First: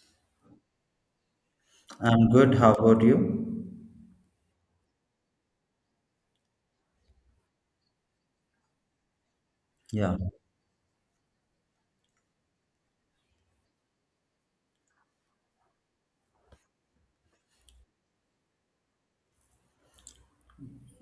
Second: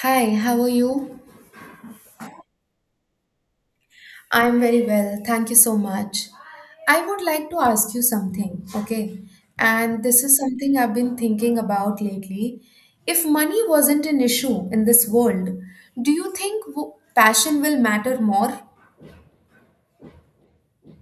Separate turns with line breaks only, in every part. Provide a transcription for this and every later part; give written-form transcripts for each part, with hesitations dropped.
Hi, how are you?
I'm good. How about you?
I'm very well. Thank you so much. I would like to ask you something, okay? And
Yeah.
this is something I've been thinking about lately. If money wasn't an issue in this world, do you think passion will matter more?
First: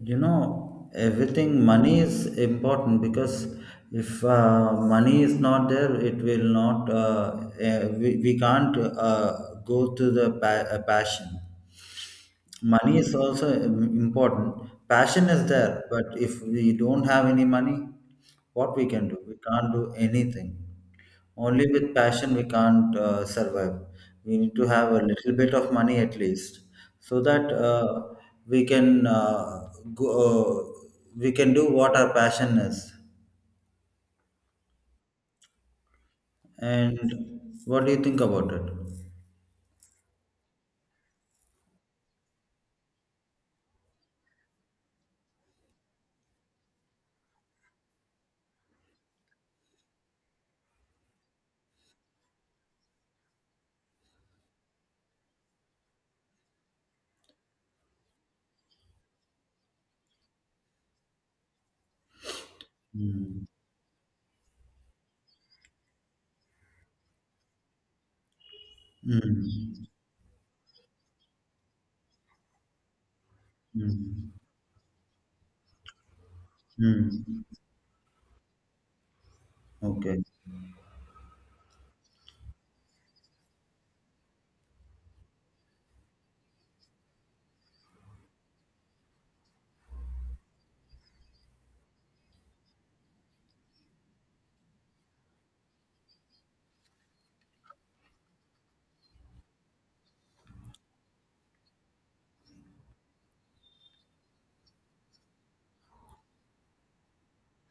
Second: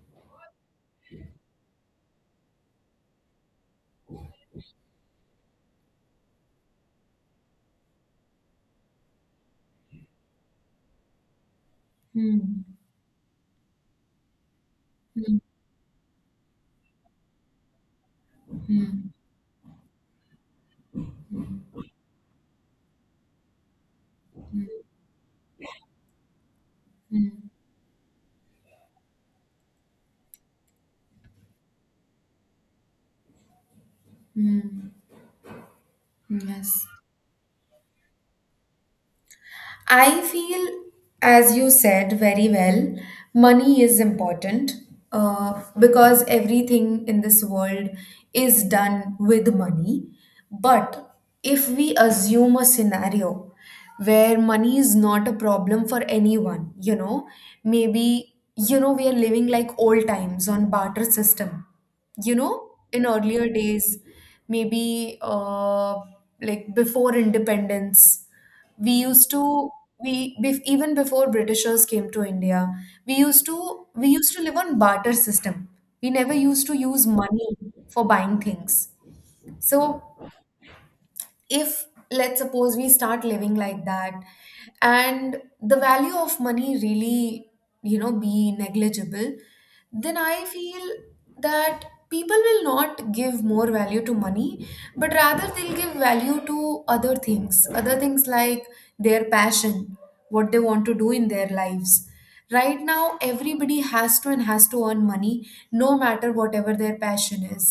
You know, everything, money is important because if money is not there, it will not, we can't go to the passion.
Hmm.
Money is also important. Passion
Hmm.
is there, but if we don't have any money, what we can
Hmm.
do? We can't do anything. Only with passion we can't survive. We need to have a little bit of money at least, so
Hmm.
that we can go, we can do what our passion is.
Hmm. Hmm. Yes.
And what do you think about it?
I feel, as you said very well, money is important because everything in this world is done with money. But if we assume a scenario where money is not a problem for anyone, you know, maybe, you know, we are living like old times on barter system, you know, in
Mm.
earlier days, maybe like before independence, we used to
Mm.
we bef- even before Britishers came to India, we used to we
Mm.
used to live on barter system. We never used to use
Mm.
money for buying things. So
Okay.
if, let's suppose we start living like that, and the value of money really, you know, be negligible, then I feel that people will not give more value to money, but rather they'll give value to other things, other things like their passion, what they want to do in their lives. Right now everybody has to and has to earn money, no matter whatever their passion is.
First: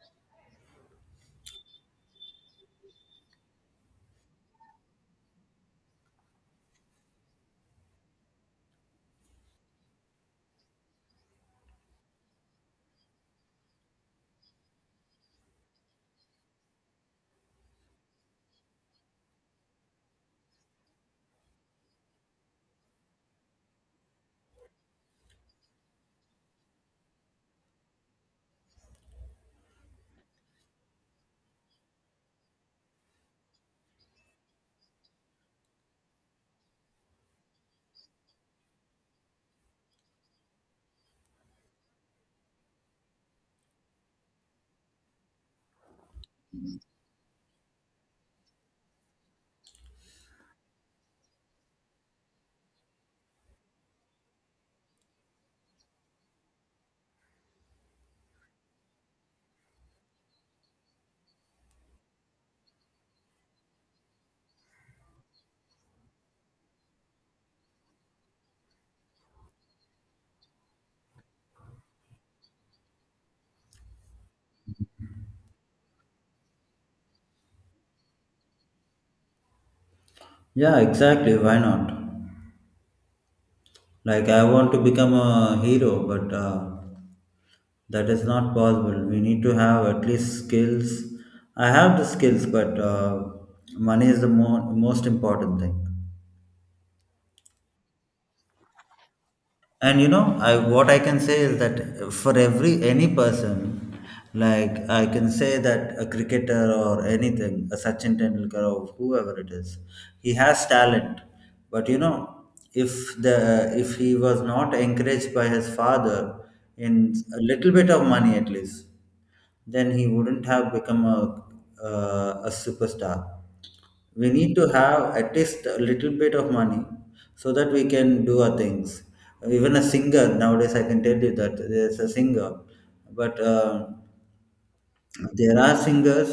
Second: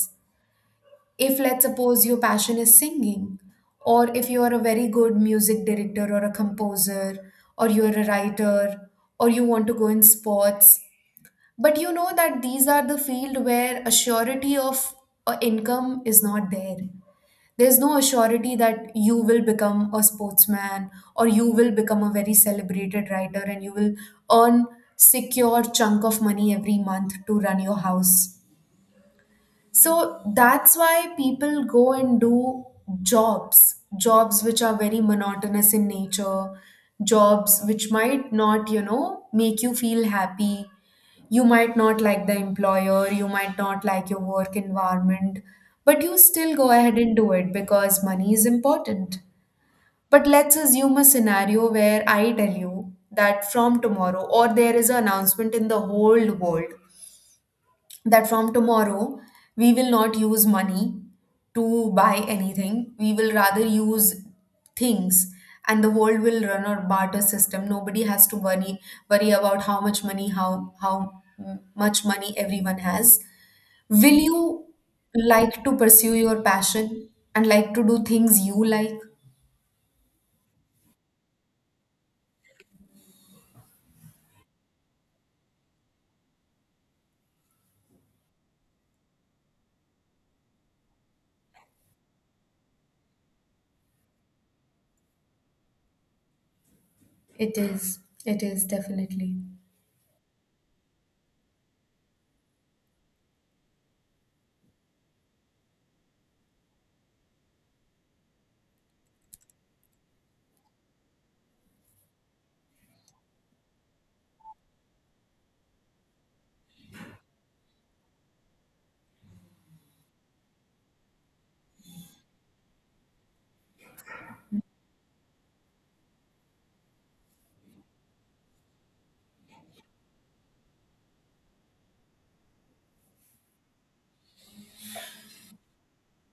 If let's suppose your passion is singing, or if you are a very good music director or a composer, or you are a writer, or you want to go in sports, but you know that these are the field where a surety of income is not there. There's no surety that you will become a sportsman or you will become a very celebrated writer and you will earn secure chunk of money every month to run your house. So that's why people go and do jobs, jobs which are very monotonous in nature, jobs which might not, you know, make you feel happy. You might not like the employer, you might not like your work environment, but you still go ahead and do it because money is important. But let's assume a scenario where I tell you that from tomorrow, or there is an announcement in the whole world that from tomorrow we will not use money to buy anything. We will rather use things, and the world will run on barter system. Nobody has to worry about how much money, how much money everyone has. Will you like to pursue your passion and like to do things you like?
Yeah, exactly. Why not? Like, I want to become a hero, but that is not possible. We need to have at least skills. I have the skills, but money is the most important thing.
It is. It is definitely.
And you know, I what I can say is that for every any person, like, I can say that a cricketer or anything, a Sachin Tendulkar or whoever it is, he has talent. But you know, if the if he was not encouraged by his father in a little bit of money at least, then he wouldn't have become a superstar. We need to have at least a little bit of money so that we can do our things. Even a singer nowadays, I can tell you that there's a singer, but there are singers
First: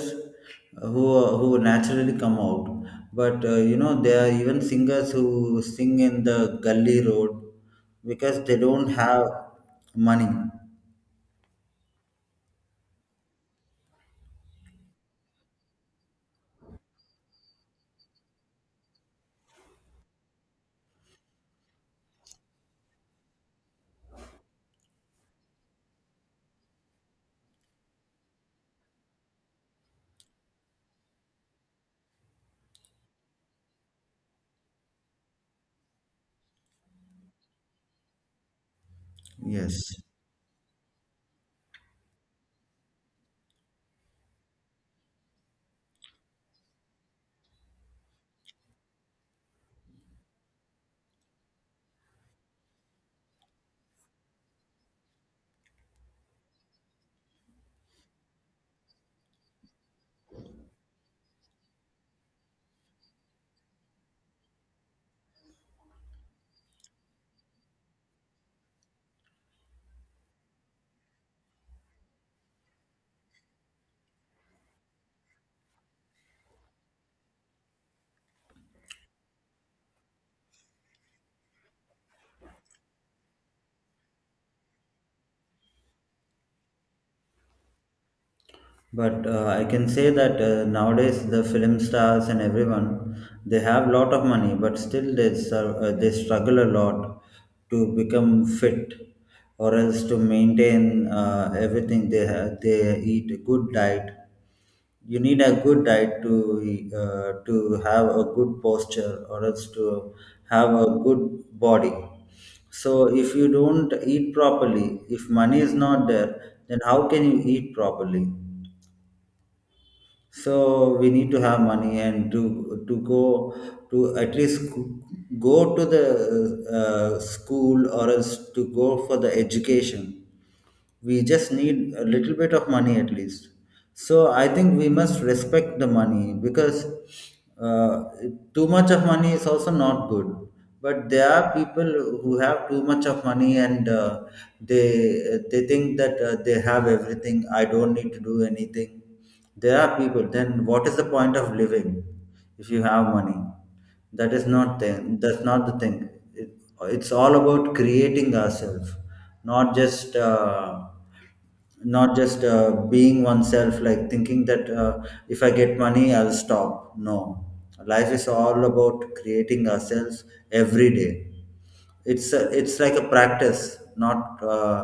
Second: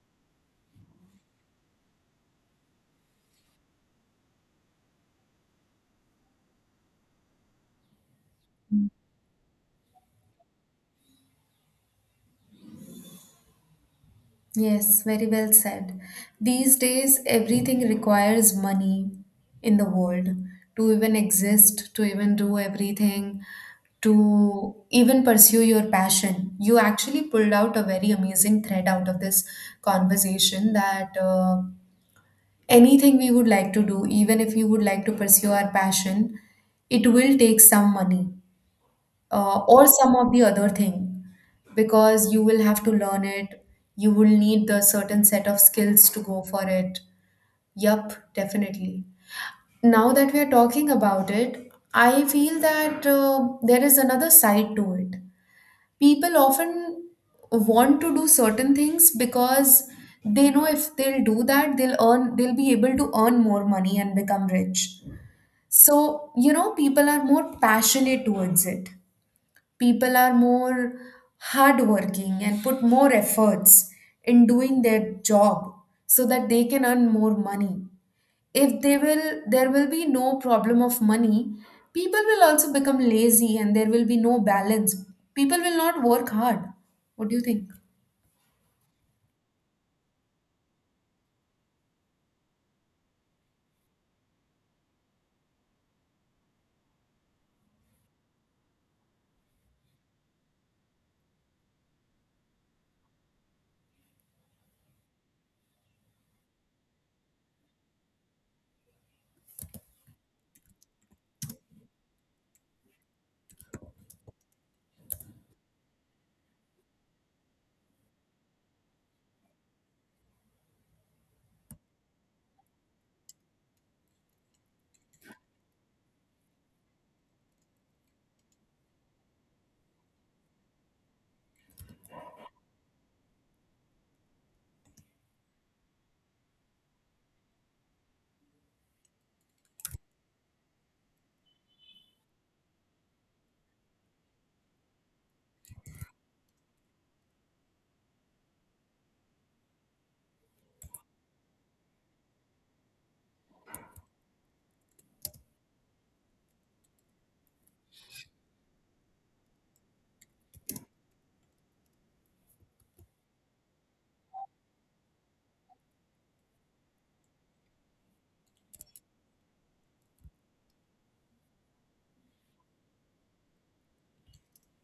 who naturally come out. But you know, there are even singers who sing in the gully road because they don't have money.
Yes, very well said. These days, everything requires money in the world to even exist, to even do everything, to even pursue your passion. You actually pulled out a very amazing thread out of this conversation that anything we would like to do, even if we would like to pursue our passion, it will take some money or
Yes.
some of the other thing, because you will have to learn it, you will need the certain set of skills to go for it. Yup, definitely. Now that we are talking about it, I feel that there is another side to it. People often want to do certain things because they know if they'll do that, they'll earn, they'll be able to earn more money and become rich. So you know, people are more passionate towards it, people are more hardworking and put more efforts in doing their job so that they can earn more money. If they will, there will be no problem of money, people will also become lazy and there will be no balance, people will not work hard. What do you think?
But I can say that nowadays the film stars and everyone, they have lot of money, but still they serve, they struggle a lot to become fit, or else to maintain everything they have. They eat a good diet. You need a good diet to uh, to have a good posture, or else to have a good body. So if you don't eat properly, if money is not there, then how can you eat properly? So we need to have money, and to go to, at least go to the school, or else to go for the education. We just need a little bit of money at least. So I think we must respect the money, because uh, too much of money is also not good. But there are people who have too much of money, and they think that they have everything, I don't need to do anything. There are people, then what is the point of living if you have money? That is not thing, that's not the thing. It's all about creating ourselves, not just uh, not just being oneself, like thinking that if I get money I'll stop. No, life is all about creating ourselves every day. It's like a practice, not uh,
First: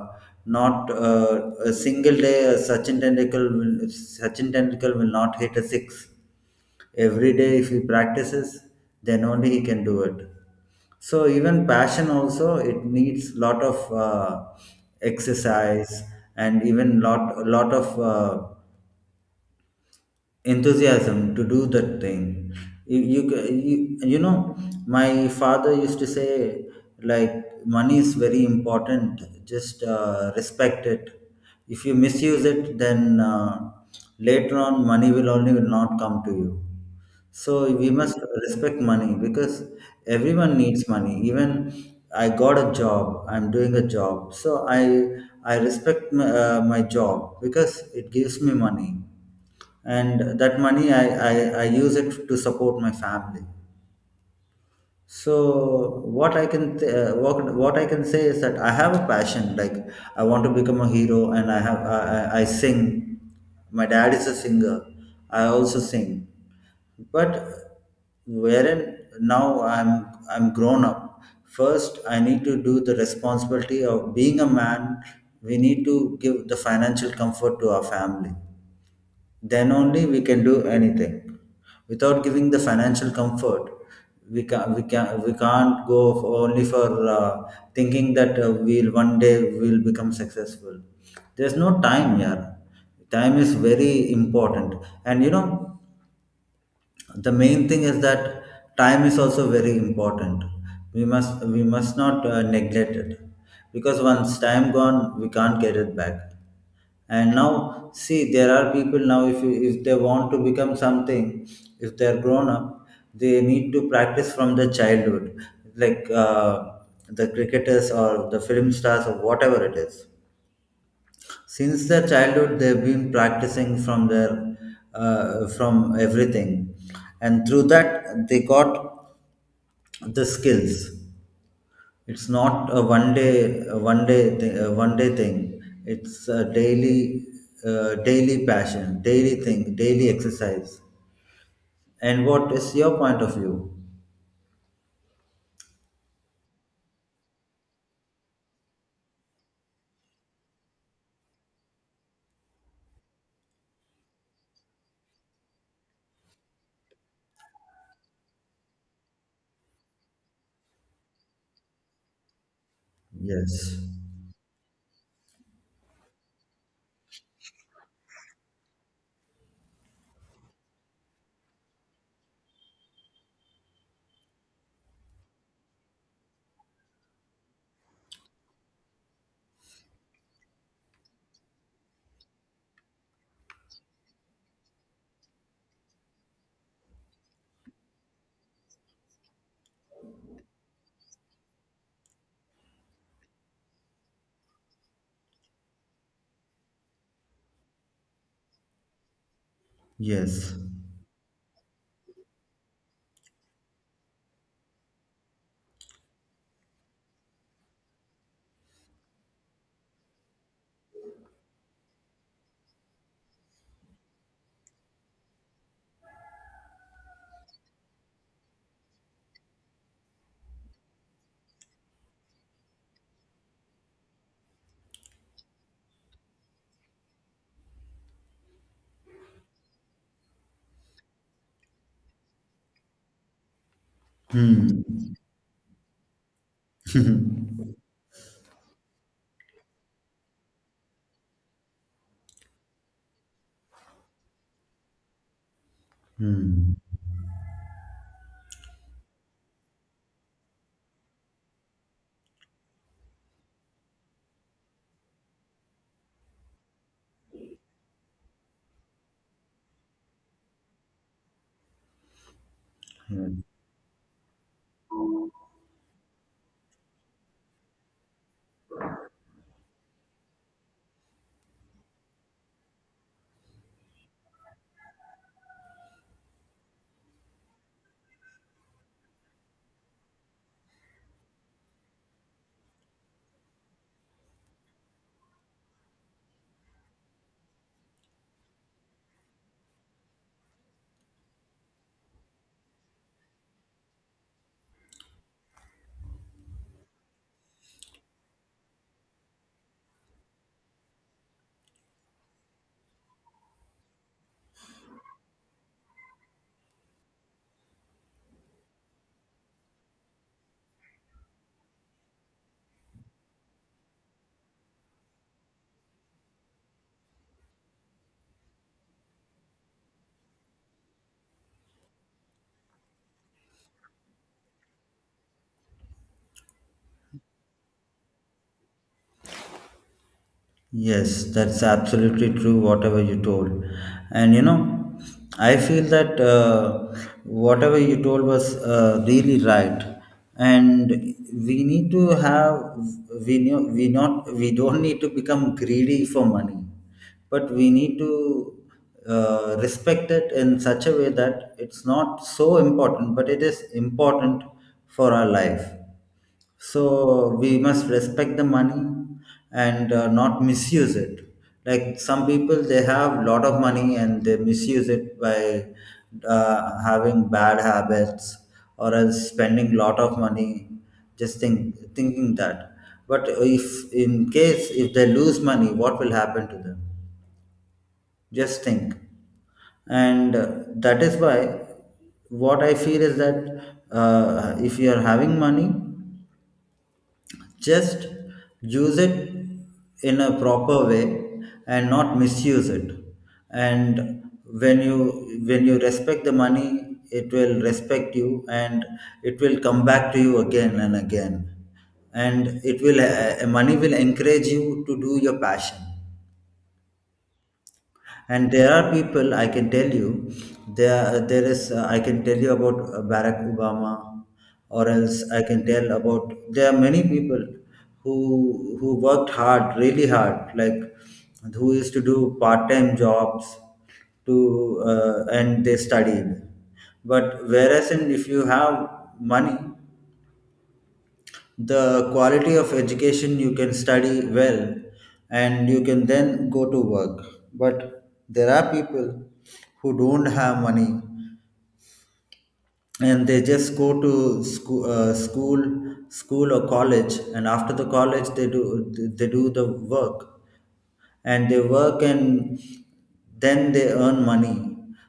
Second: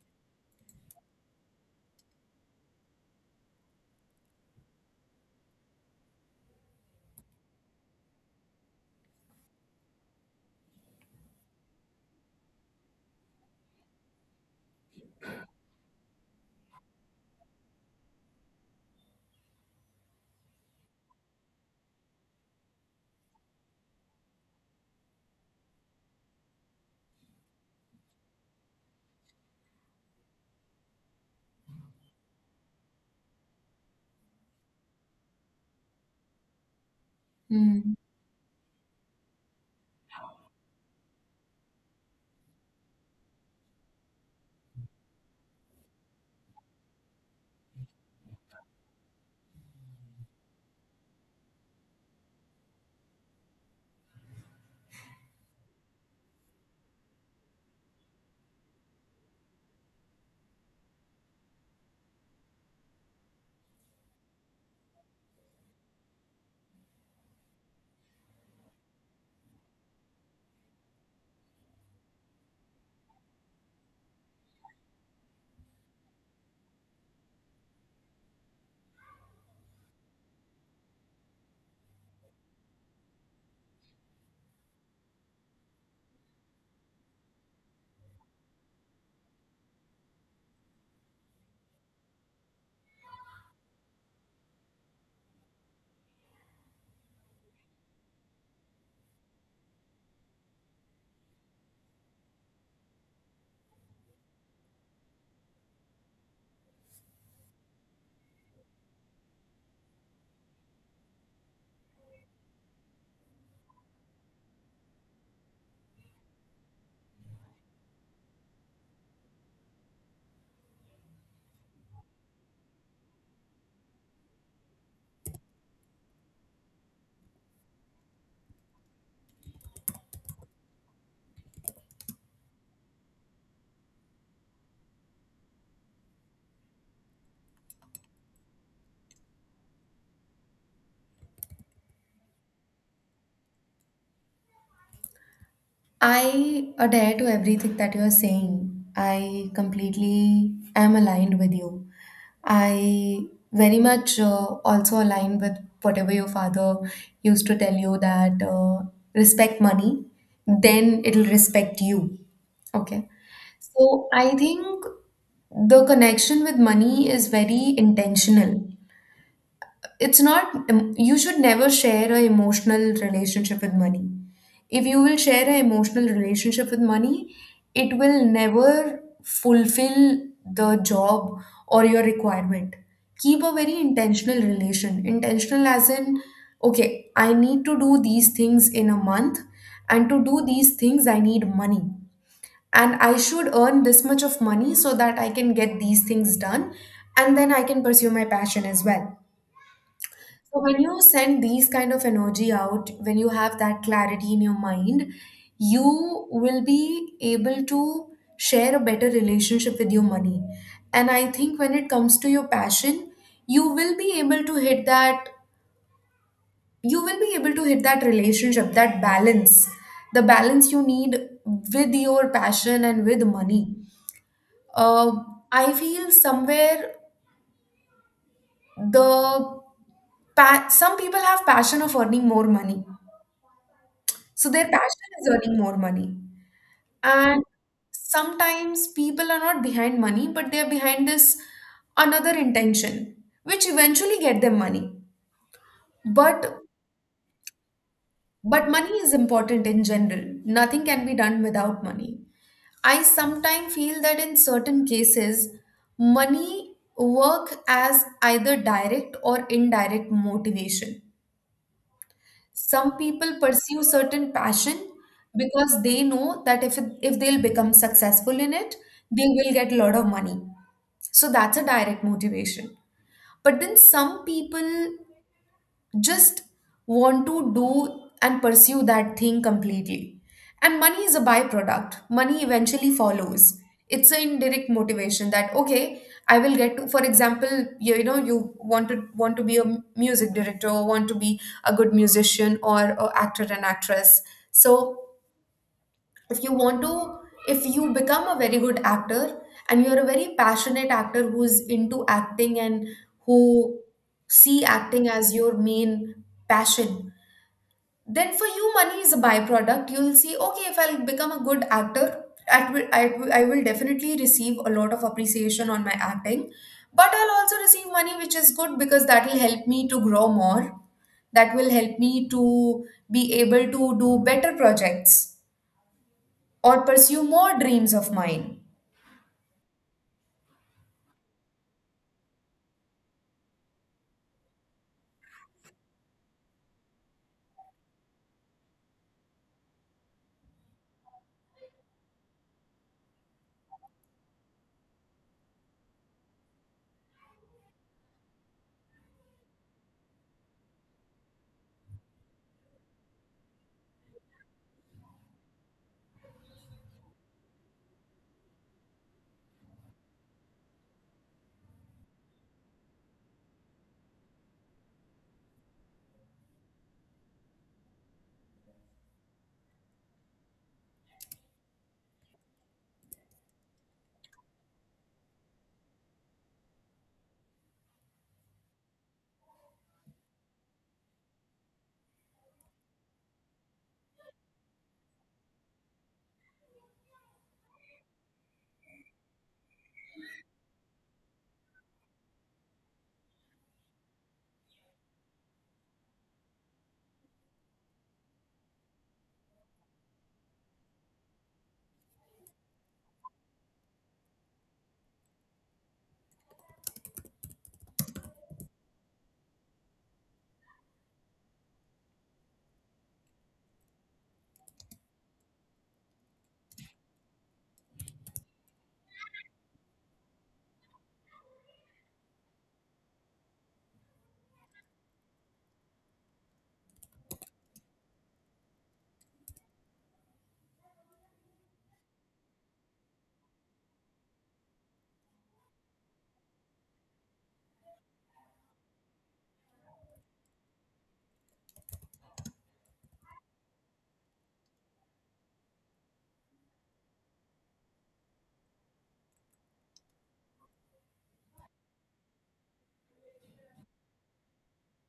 not uh, a single day. Sachin Tendulkar will, Sachin Tendulkar will not hit a six every day. If he practices, then only he can do it. So even passion also, it needs lot of uh, exercise, and even lot of enthusiasm to do that thing. You, you ca- you you know, my father used to say, like, money is very important, just respect it. If you misuse it, then later on money will only will not come to you. So we
Hmm.
must respect money, because everyone needs money. Even I got a job, I'm doing a job, so I respect my job, because it gives me money. And that money I use it to support my family. So what I can th- what I can say is that I have a passion. Like, I want to become a hero, and I have I sing. My dad is a singer. I also sing, but wherein now I'm grown up. First, I need to do the responsibility of being a man. We need to give the financial comfort to our family, then only we can do anything. Without giving the financial comfort, we can't go for, only for thinking that we'll one day we'll become successful. There's no time. Yeah, time is very important. And you know, the main thing is that time is also very important. We must not neglect it, because once time gone, we can't get it back. And now see, there are people now, if you, if they want to become something, if they're grown up, they need to practice from the childhood. Like the cricketers or the film stars or whatever it is, since their childhood they've been practicing from their from everything, and through that they got the skills. It's not a one day, a one day thing. It's a daily daily passion, daily thing, daily exercise. And what is your point of view?
I adhere to everything that you are saying. I completely am aligned with you. I very much also align with whatever your father used to tell you that respect money, then it'll respect you. Okay.
Yes.
So I think the connection with money is very intentional, it's not, you should never share a emotional relationship with money. If you will share an emotional relationship with money, it will never fulfill the job or your requirement. Keep a very intentional relation, intentional as in, okay, I need to do these things in a month, and to do these things I need money, and I should earn this much of money so that I can get these things done, and then I can pursue my passion as well.
Yes.
So when you send these kind of energy out, when you have that clarity in your mind, you will be able to share a better relationship with your money. And I think when it comes to your passion, you will be able to hit that you will be able to hit that relationship, that balance, the balance you need with your passion and with money. Uh, I feel somewhere the some people have passion of earning more money. So their
Hmm.
passion is earning more money. And sometimes people are not behind money, but they are behind this another intention, which eventually get them money. But
Hmm.
but money is important in general. Nothing can be done without money. I sometimes feel that in certain cases, money work as either direct or indirect motivation. Some people pursue certain passion because they know that if they'll become successful in it, they will get a lot of money. So that's a direct motivation. But then some people just want to do and pursue that thing completely. And money is a byproduct. Money eventually follows. It's an indirect motivation that okay, I will get to. For example, you know, you want to be a music director, or want to be a good musician, or actor and actress. So if you want to if you become a very good actor and you're a very passionate actor who's into acting and who see acting as your main passion, then for you money is a byproduct. You'll see, okay, if I'll become a good actor, I will definitely receive a lot of appreciation on my acting, but I'll also receive money, which is good because that will help me to grow more, that will help me to be able to do better projects or pursue more dreams of mine.
Yes, that's absolutely true, whatever you told. And you know, I feel that whatever you told was really right. And we need to have, we, know, we, not, we don't need to become greedy for money, but we need to respect it in such a way that it's not so important, but it is important for our life. So we must respect the money, and not misuse it. Like some people, they have a lot of money and they misuse it by having bad habits, or else spending lot of money, just think, thinking that. But if in case if they lose money, what will happen to them? Just think. And that is why what I feel is that, if you are having money, just use it in a proper way and not misuse it. And when you respect the money, it will respect you, and it will come back to you again and again. And it will, money will encourage you to do your passion. And there are people, I can tell you, there is I can tell you about Barack Obama, or else I can tell about, there are many people who worked hard, really hard, like who used to do part time jobs to and they studied. But whereas in, if you have money, the quality of education, you can study well, and you can then go to work. But there are people who don't have money, and they just go to school, school or college, and after the college they do the work, and they work, and then they earn money.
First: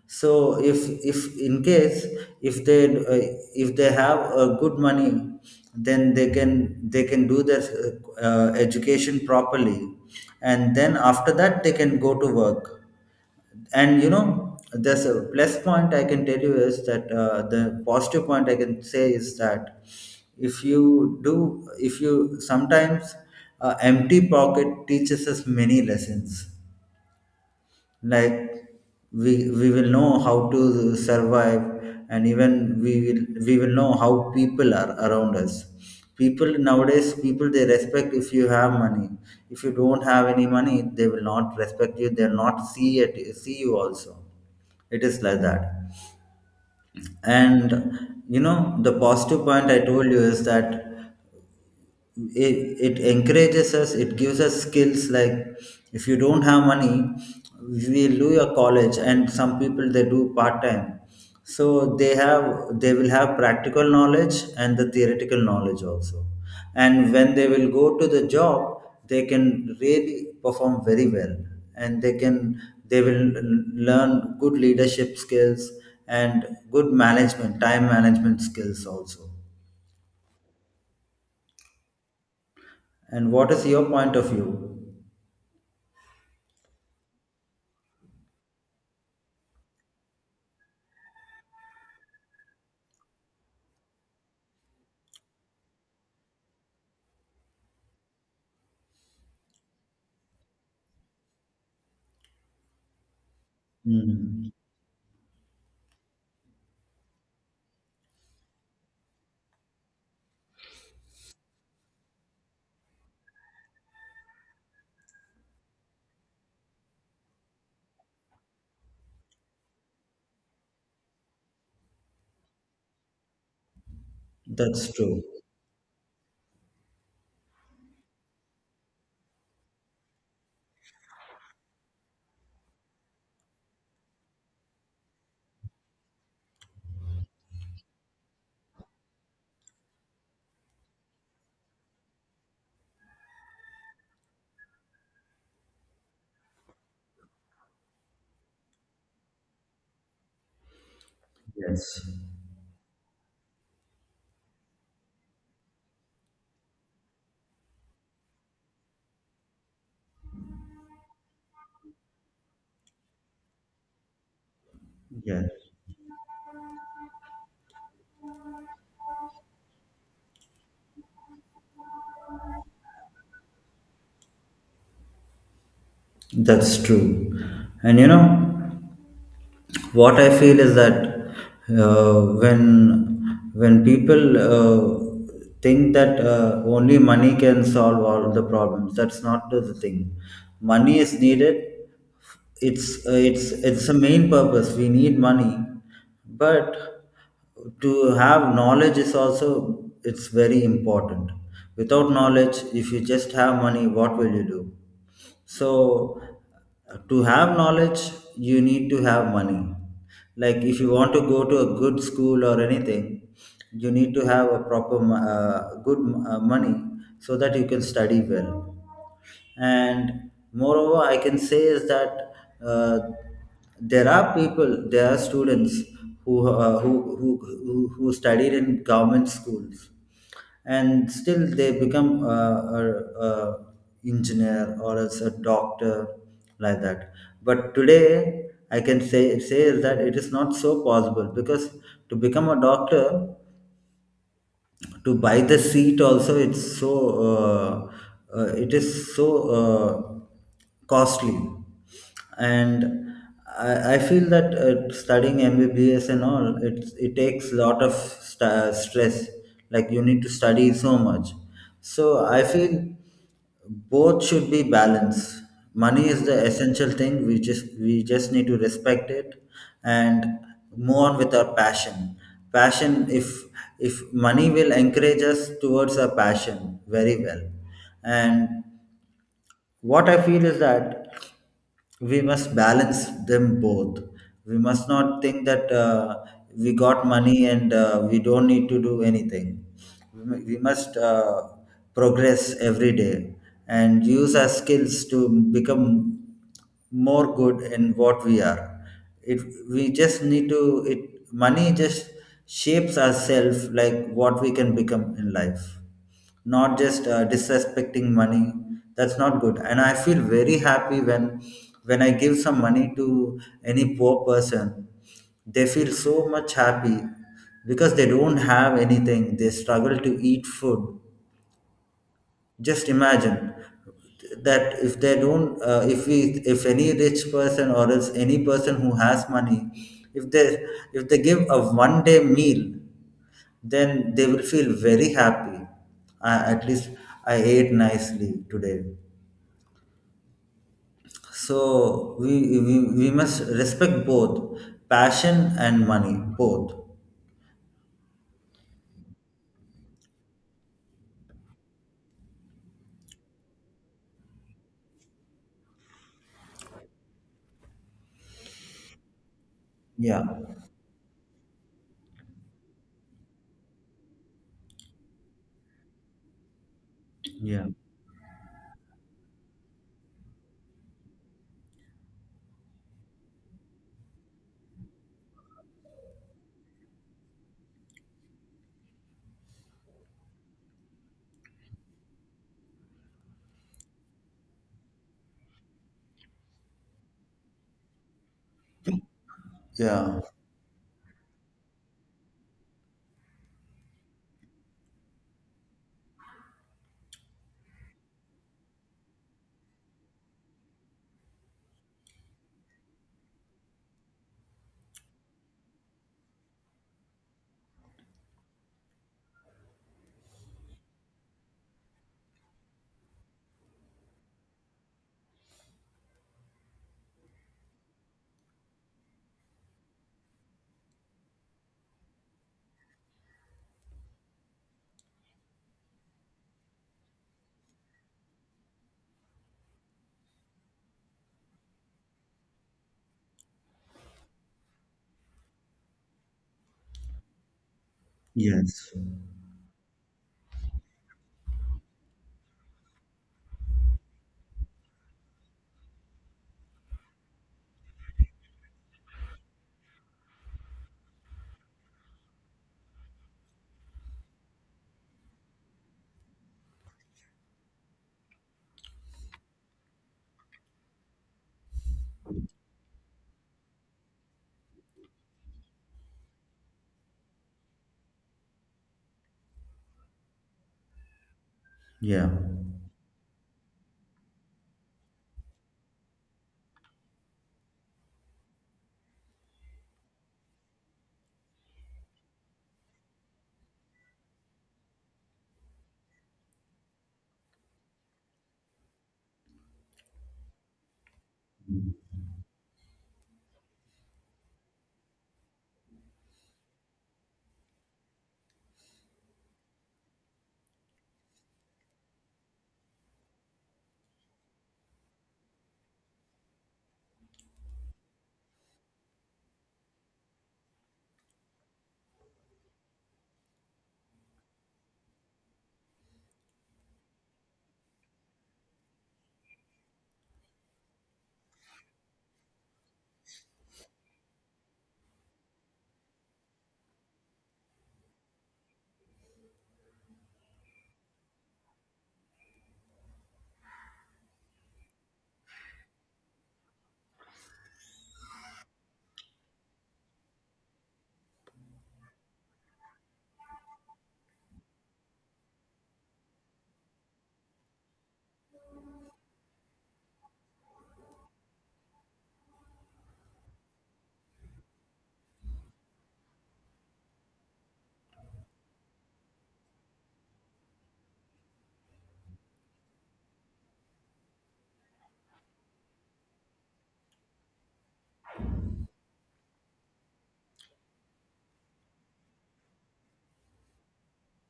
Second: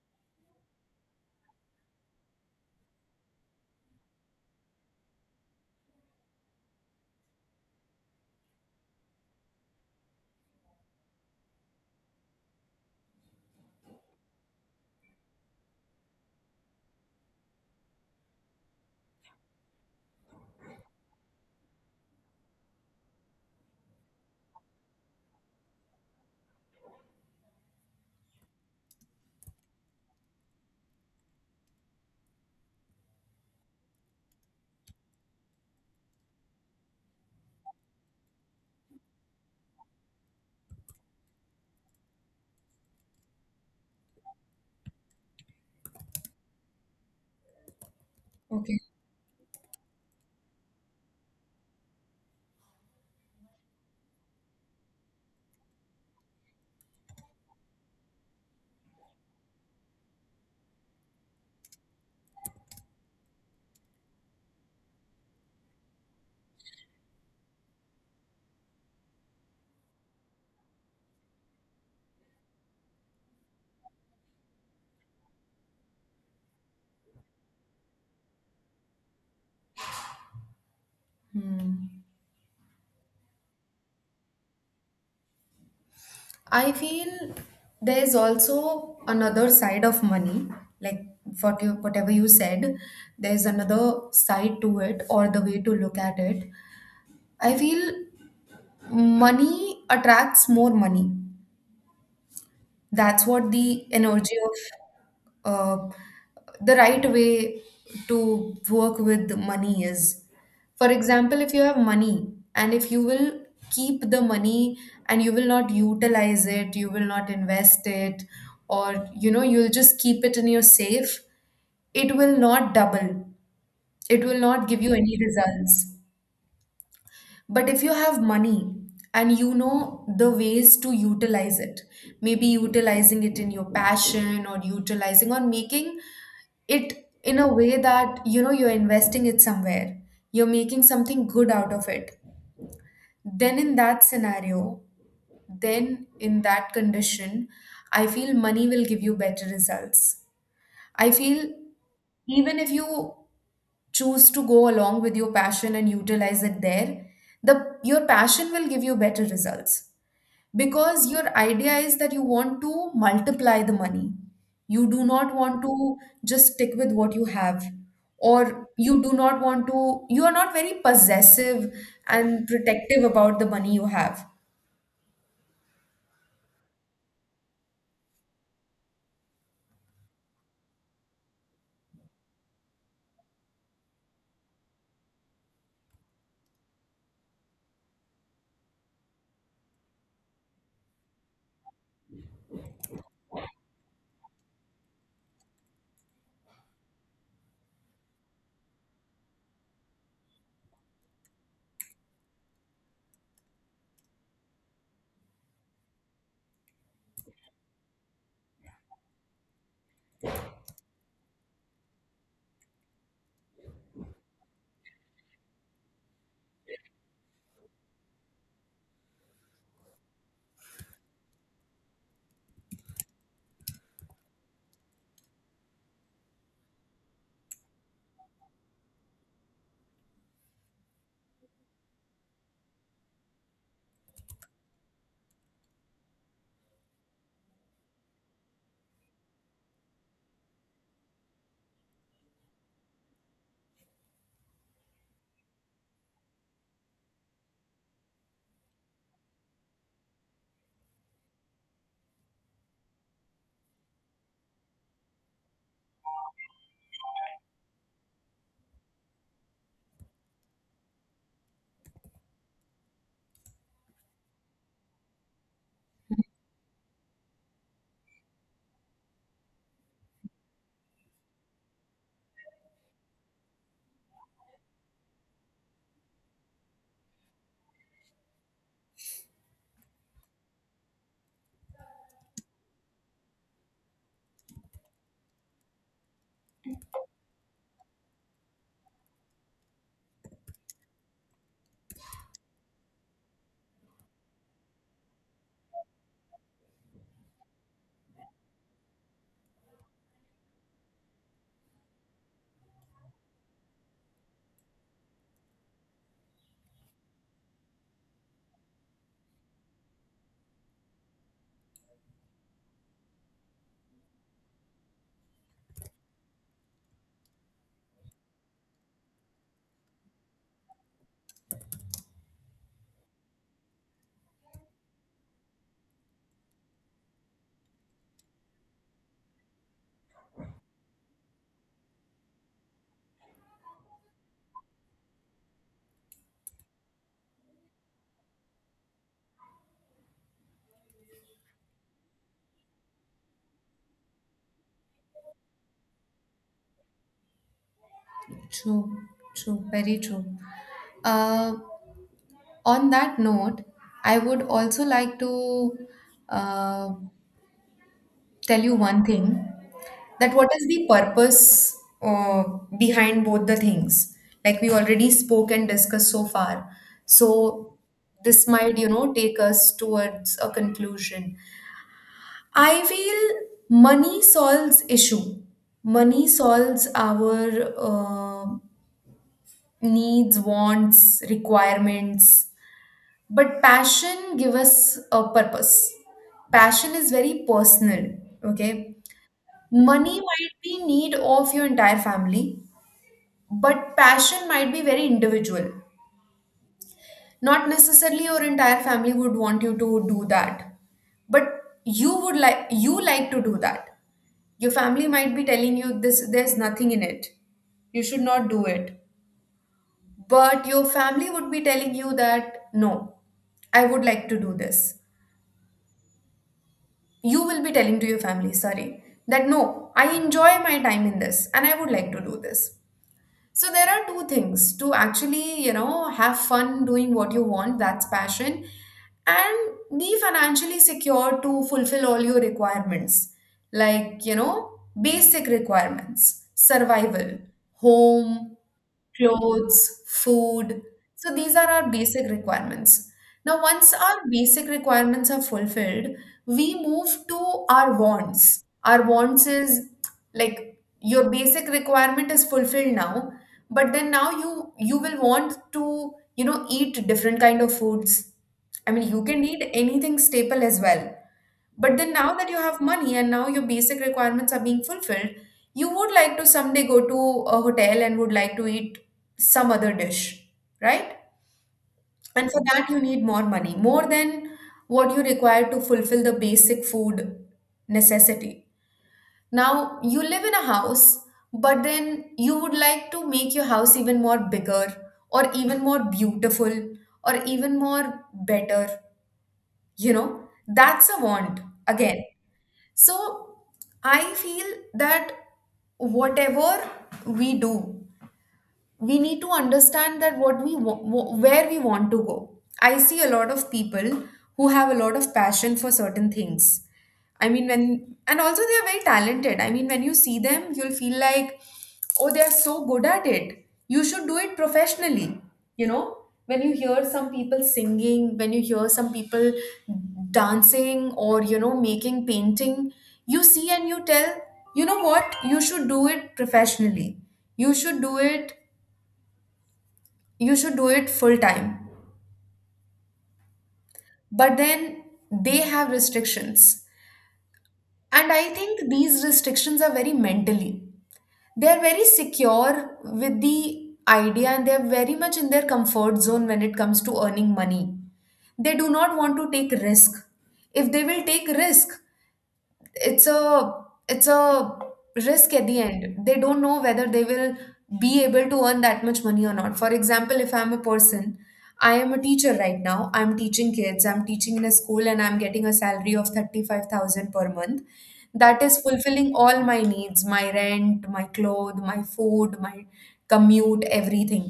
So if in case, if they uh, if they have a good money, then they can do their education properly, and then after that they can go to work. And you know, there's a plus point, I can tell you is that, the positive point I can say is that, if you do, if you sometimes empty pocket teaches us many lessons. Like, we will know how to survive, and even we will know how people are around us. People nowadays, people, they respect if you have money. If you don't have any money, they will not respect you, they'll not see it, see you also. It is like that. And you know,
Okay.
the positive point I told you is that it encourages us, it gives us skills, like, if you don't have money, we will do your college, and some people they do part time, so they have, they will have practical knowledge and the theoretical knowledge also. And when they will go to the job, they can really perform very well, and they can, they will learn good leadership skills, and good management, time management skills also.
Hmm.
And what is your point of view?
I feel there's also another side of money, like whatever you said, there's another side to it or the way to look at it. I feel money attracts more money. That's what the energy
Mm,
of the right way to work with money is. For example, if you have money and if you will keep the money and you will not utilize it, you will not invest it, or you know, you'll just keep it in your safe, it will not double. It will not give
that's
you any
true.
results. But if you have money and you know the ways to utilize it, maybe utilizing it in your passion, or utilizing or making it in a way that you know you're investing it somewhere, you're making something good out of it, then in that scenario, then in that condition, I feel money will give you better results. I feel
Yes.
even if you choose to go along with your passion and utilize it there, the your passion will give you better results. Because your idea is that you want to multiply the money. You do not
Yeah,
want to just stick with what you have. Or you do not want to, you are not very possessive and protective about the money you have.
that's true. And you know, what I feel is that, uh, when when people think that only money can solve all of the problems, that's not the thing. Money is needed, it's it's the main purpose we need money, but to have knowledge is also it's very important. Without knowledge, if you just have money, what will you do? So to have knowledge you need to have money. Like if you want to go to a good school or anything, you need to have a proper good money, so that you can study well. And moreover, I can say is that uh, there are people, there are students who, who who studied in government schools and still they become a engineer or as a doctor, like that. But today I can say is that it is not so possible, because to become a doctor, to buy the seat also it's so uh, it is so uh, costly. And I feel that studying MBBS and all, it takes a lot of stress. Like you need to study so much. So I feel both should be balanced. Money is the essential thing, we just need to respect it and move on with our passion. Passion if if money will encourage us towards our passion very well. And what I feel is that we must balance them both. We must not think that we got money and we don't need to do anything. We we must progress every day and use our skills to become more good in what we are. It we just need to it money just shapes ourselves, like what we can become in life, not just disrespecting money. That's not good. And I feel very happy when I give some money to any poor person, they feel so much happy, because they don't have anything, they struggle to eat food. Just imagine that if they don't if we, if any rich person or else any person who has money, if they if they give a one day meal, then they will feel very happy. At least I ate nicely today. So we must respect both, passion and money, both.
True, true, very true. Uh, on that note, I would also like to uh, tell you one thing,
Yeah,
that what is the purpose behind both the things, like we already spoke and discussed so far. So
yeah,
this might, you know, take us towards a conclusion. I feel money solves issue, money solves our uh, needs, wants, requirements, but passion give us a purpose. Passion is very personal, okay? Money
yeah,
might be need of your entire family, but passion might be very individual. Not necessarily your entire family would want you to do that, but you like to do that. Your family might be telling you this, there's nothing in it, you should not do it. But your family would be telling you that no, I would like to do this. You will be telling to your family, sorry, that no, I enjoy my time in this and I would like to do this. So there are two things, to actually, you know, have fun doing what you want, that's passion, and be financially secure to fulfill all your requirements, like, you know, basic requirements, survival, home,
yes,
clothes, food. So these are our basic requirements. Now, once our basic requirements are fulfilled, we move to our wants. Our wants is like your basic requirement is fulfilled now, but then now you will want to, you know, eat different kind of foods. I mean, you can eat anything staple as well. But then now that you have money and now your basic requirements are being fulfilled, you would like to someday go to a hotel and would like to eat some other dish, right?
yeah,
And for that, you need more money, more than what you require to fulfill the basic food necessity. Now, you live in a house, but then you would like to make your house even more bigger or even more beautiful or even more better, you know? That's a want again, so I feel that whatever we do, we need to understand that what we wa- wa- where we want to go. I see a lot of people who have a lot of passion for certain things. I mean, when and also they are very talented. I mean, when you see them, you'll feel like, oh, they are so good at it, you should do it professionally, you know, when you hear some people singing, when you hear some people dancing, or, you know, making painting, you see and you tell, you know what, you should do it professionally, you should do it, you should do it full time. But then they have restrictions. And I think these restrictions are very mentally. They're very secure with the idea and they're very much in their comfort zone when it comes to earning money. They do not want to take risk. If they will take risk, it's a it's a risk at the end. They don't know whether they will be able to earn that much money or not. For example, if I'm a person, I am a teacher right now, I'm teaching kids, I'm teaching in a school, and I'm getting a salary of 35,000 per month. That is fulfilling all my needs, my rent, my clothes, my food, my commute, everything.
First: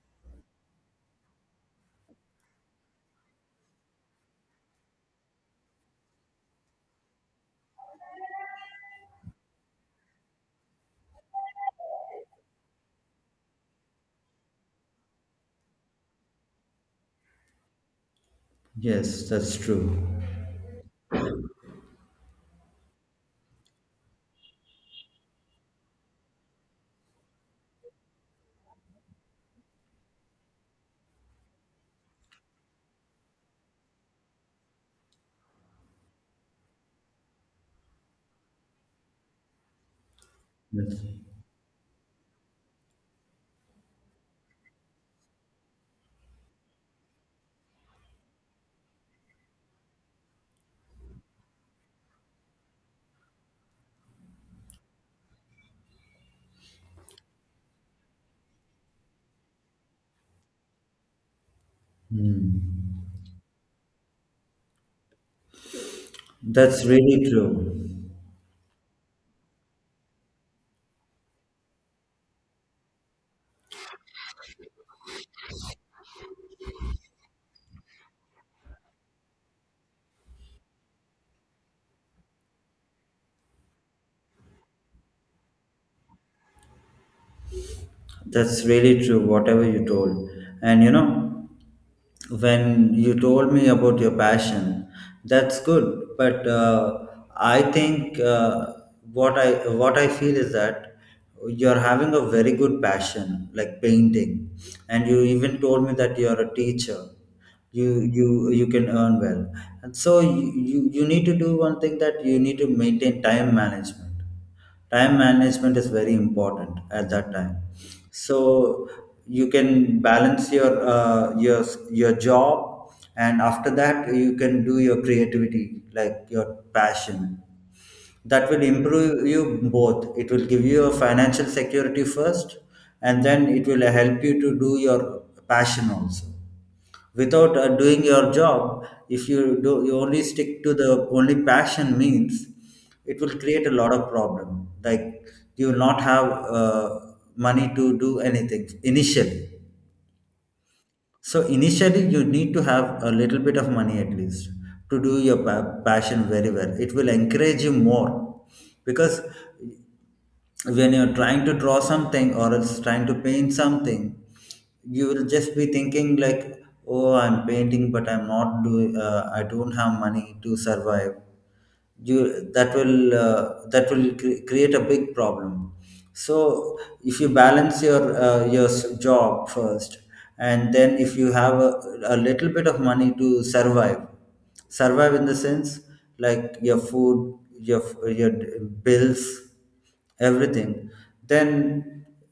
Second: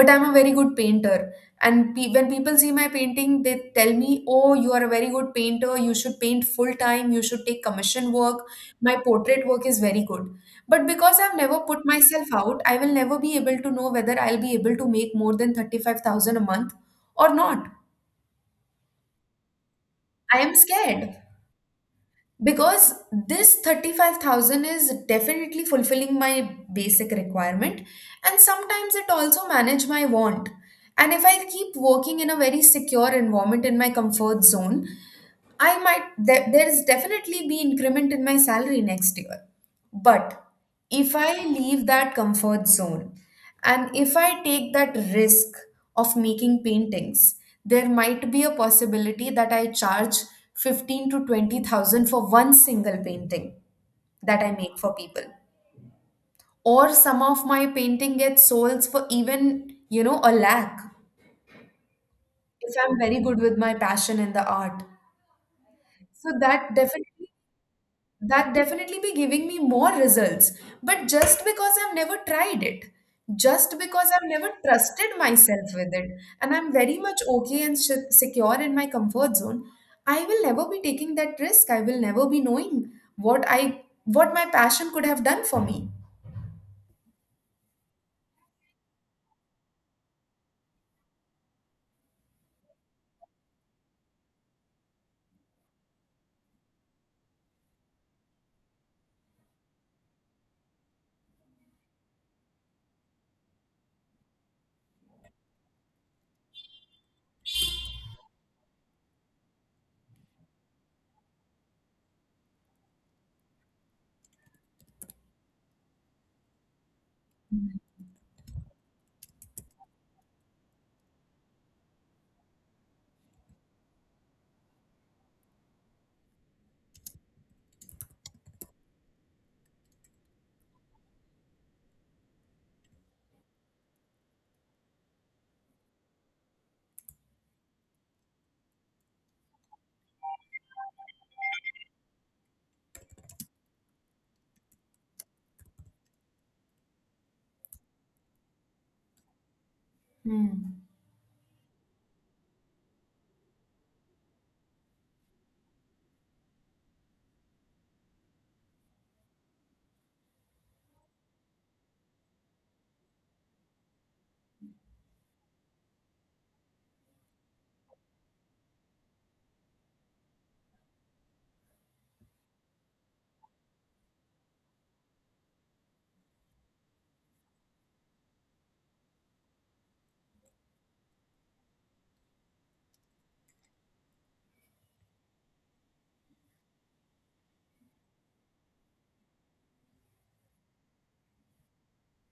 But I'm a very good painter, and when people see my painting, they tell me, oh, you are a very good painter, you should paint full time, you should take commission work, my portrait work is very good. But because I've never put myself out, I will never be able to know whether I'll be able to make more than 35,000 a month or not.
yes, that's true.
I am scared because this 35,000 is definitely fulfilling my basic requirement, and sometimes it also manage my want. And if I keep working in a very secure environment in my comfort zone, I might. There is definitely be increment in my salary next year. But
That's,
if I leave that comfort zone and if I take that risk of making paintings, there might be a possibility that I charge 15 to 20,000 for one single painting that I make for people. Or some of my painting gets sold for even, you know, a lakh if I'm
hmm.
very good with my passion in the art. So that
That's really
definitely,
true.
that definitely be giving me more results. But just because I've never tried it, just because I've never trusted myself with it, and I'm very much okay and secure in my comfort zone, I will never be taking that risk. I will never be knowing what I, what my passion could have done for me.
That's really true, whatever you told. And you know, when you told me about your passion, that's good, but I think what i what I feel is that you're having a very good passion like painting, and you even told me that you're a teacher. You can earn well. And so you need to do one thing, that you need to maintain time management. Time management is very important at that time. So you can balance your job, and after that you can do your creativity, like your passion. That will improve you both. It will give you a financial security first, and then it will help you to do your passion also. Without doing your job, if you only stick to the only passion means, it will create a lot of problem. Like you will not have money to do anything initially.
Hmm.
So initially you need to have a little bit of money at least, to do your passion very well. It will encourage you more, because when you're trying to draw something or else trying to paint something, you will just be thinking like, oh, I'm painting, but I'm not doing, I don't have money to survive. You, that will create a big problem. So if you balance your job first, and then if you have a little bit of money to survive, survive in the sense, like your food, your bills, everything, then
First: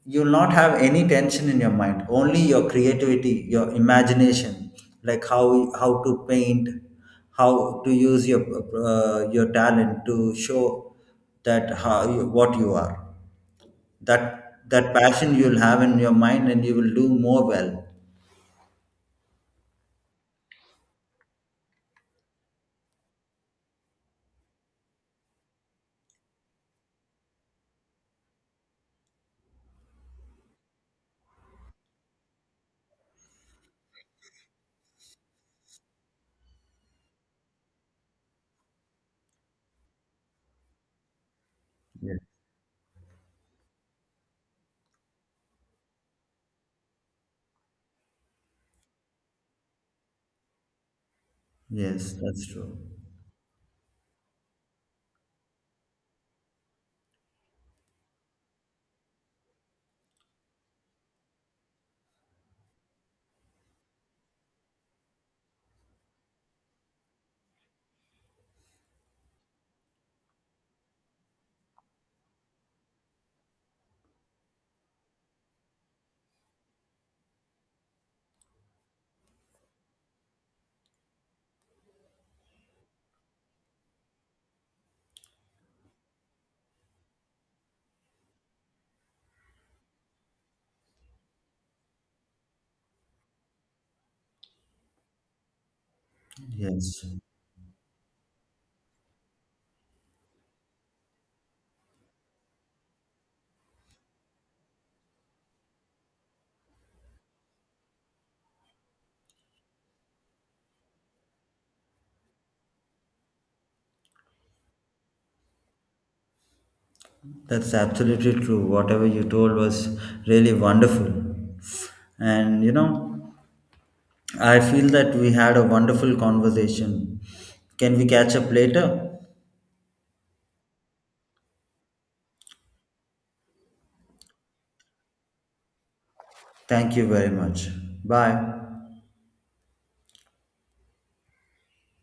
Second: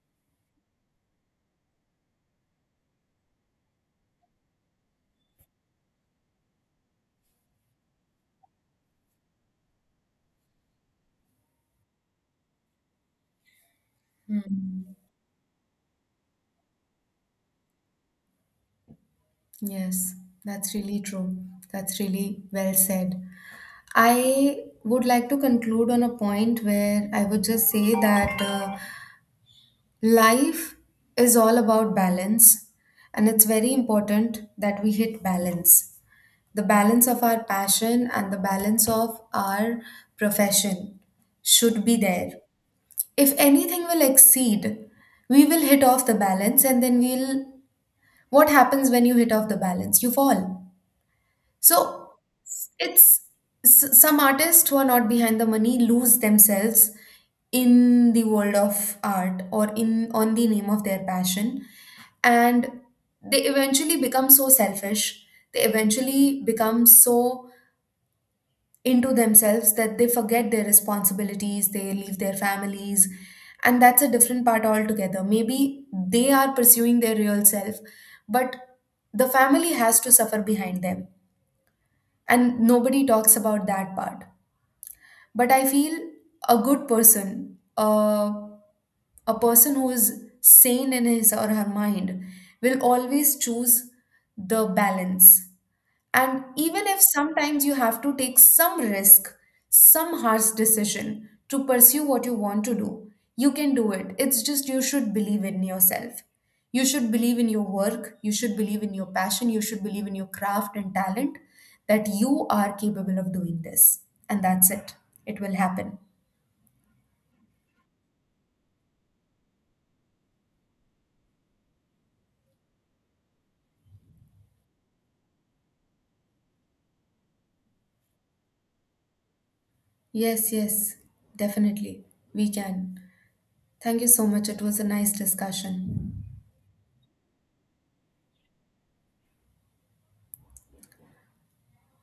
you'll not have any tension in your mind, only your creativity, your imagination, like how to paint, how to use your talent to show that how what you are. that
Hmm.
that passion you'll have in your mind and you will do more well.
Yes, that's really true. That's really well said. I would like to conclude on a point where I would just say that. Life is all about balance, and it's very important that we hit balance, the balance of our passion and the balance of our profession should be
Yes,
there. If anything will exceed, we will hit off the balance, and then we'll. What happens when you hit off the balance? You fall.
yes,
So
that's true.
it's some artists who are not behind the money lose themselves in the world of art or in on the name of their passion, and they eventually become so selfish, they eventually become so into themselves that they forget their responsibilities, they leave their families. And that's a different part altogether. Maybe they are pursuing their real self, but the family has to suffer behind them, and nobody talks about that part. But I feel a good person, a person who is sane in his or her mind will always choose the balance. And even if
Yes,
sometimes you have to take some risk, some harsh decision to pursue what you want to do, you can do it. It's just you should believe in yourself. You should believe in your work. You should believe in your passion. You should believe in your craft and talent, that you are capable of doing this. And that's it. It will happen.
that's absolutely true, whatever you told was really wonderful. And you know, I feel that we had a wonderful conversation. Can we catch up later?
Yes, yes, definitely. We can. Thank you so much. It was a nice discussion.
Thank you very much. Bye.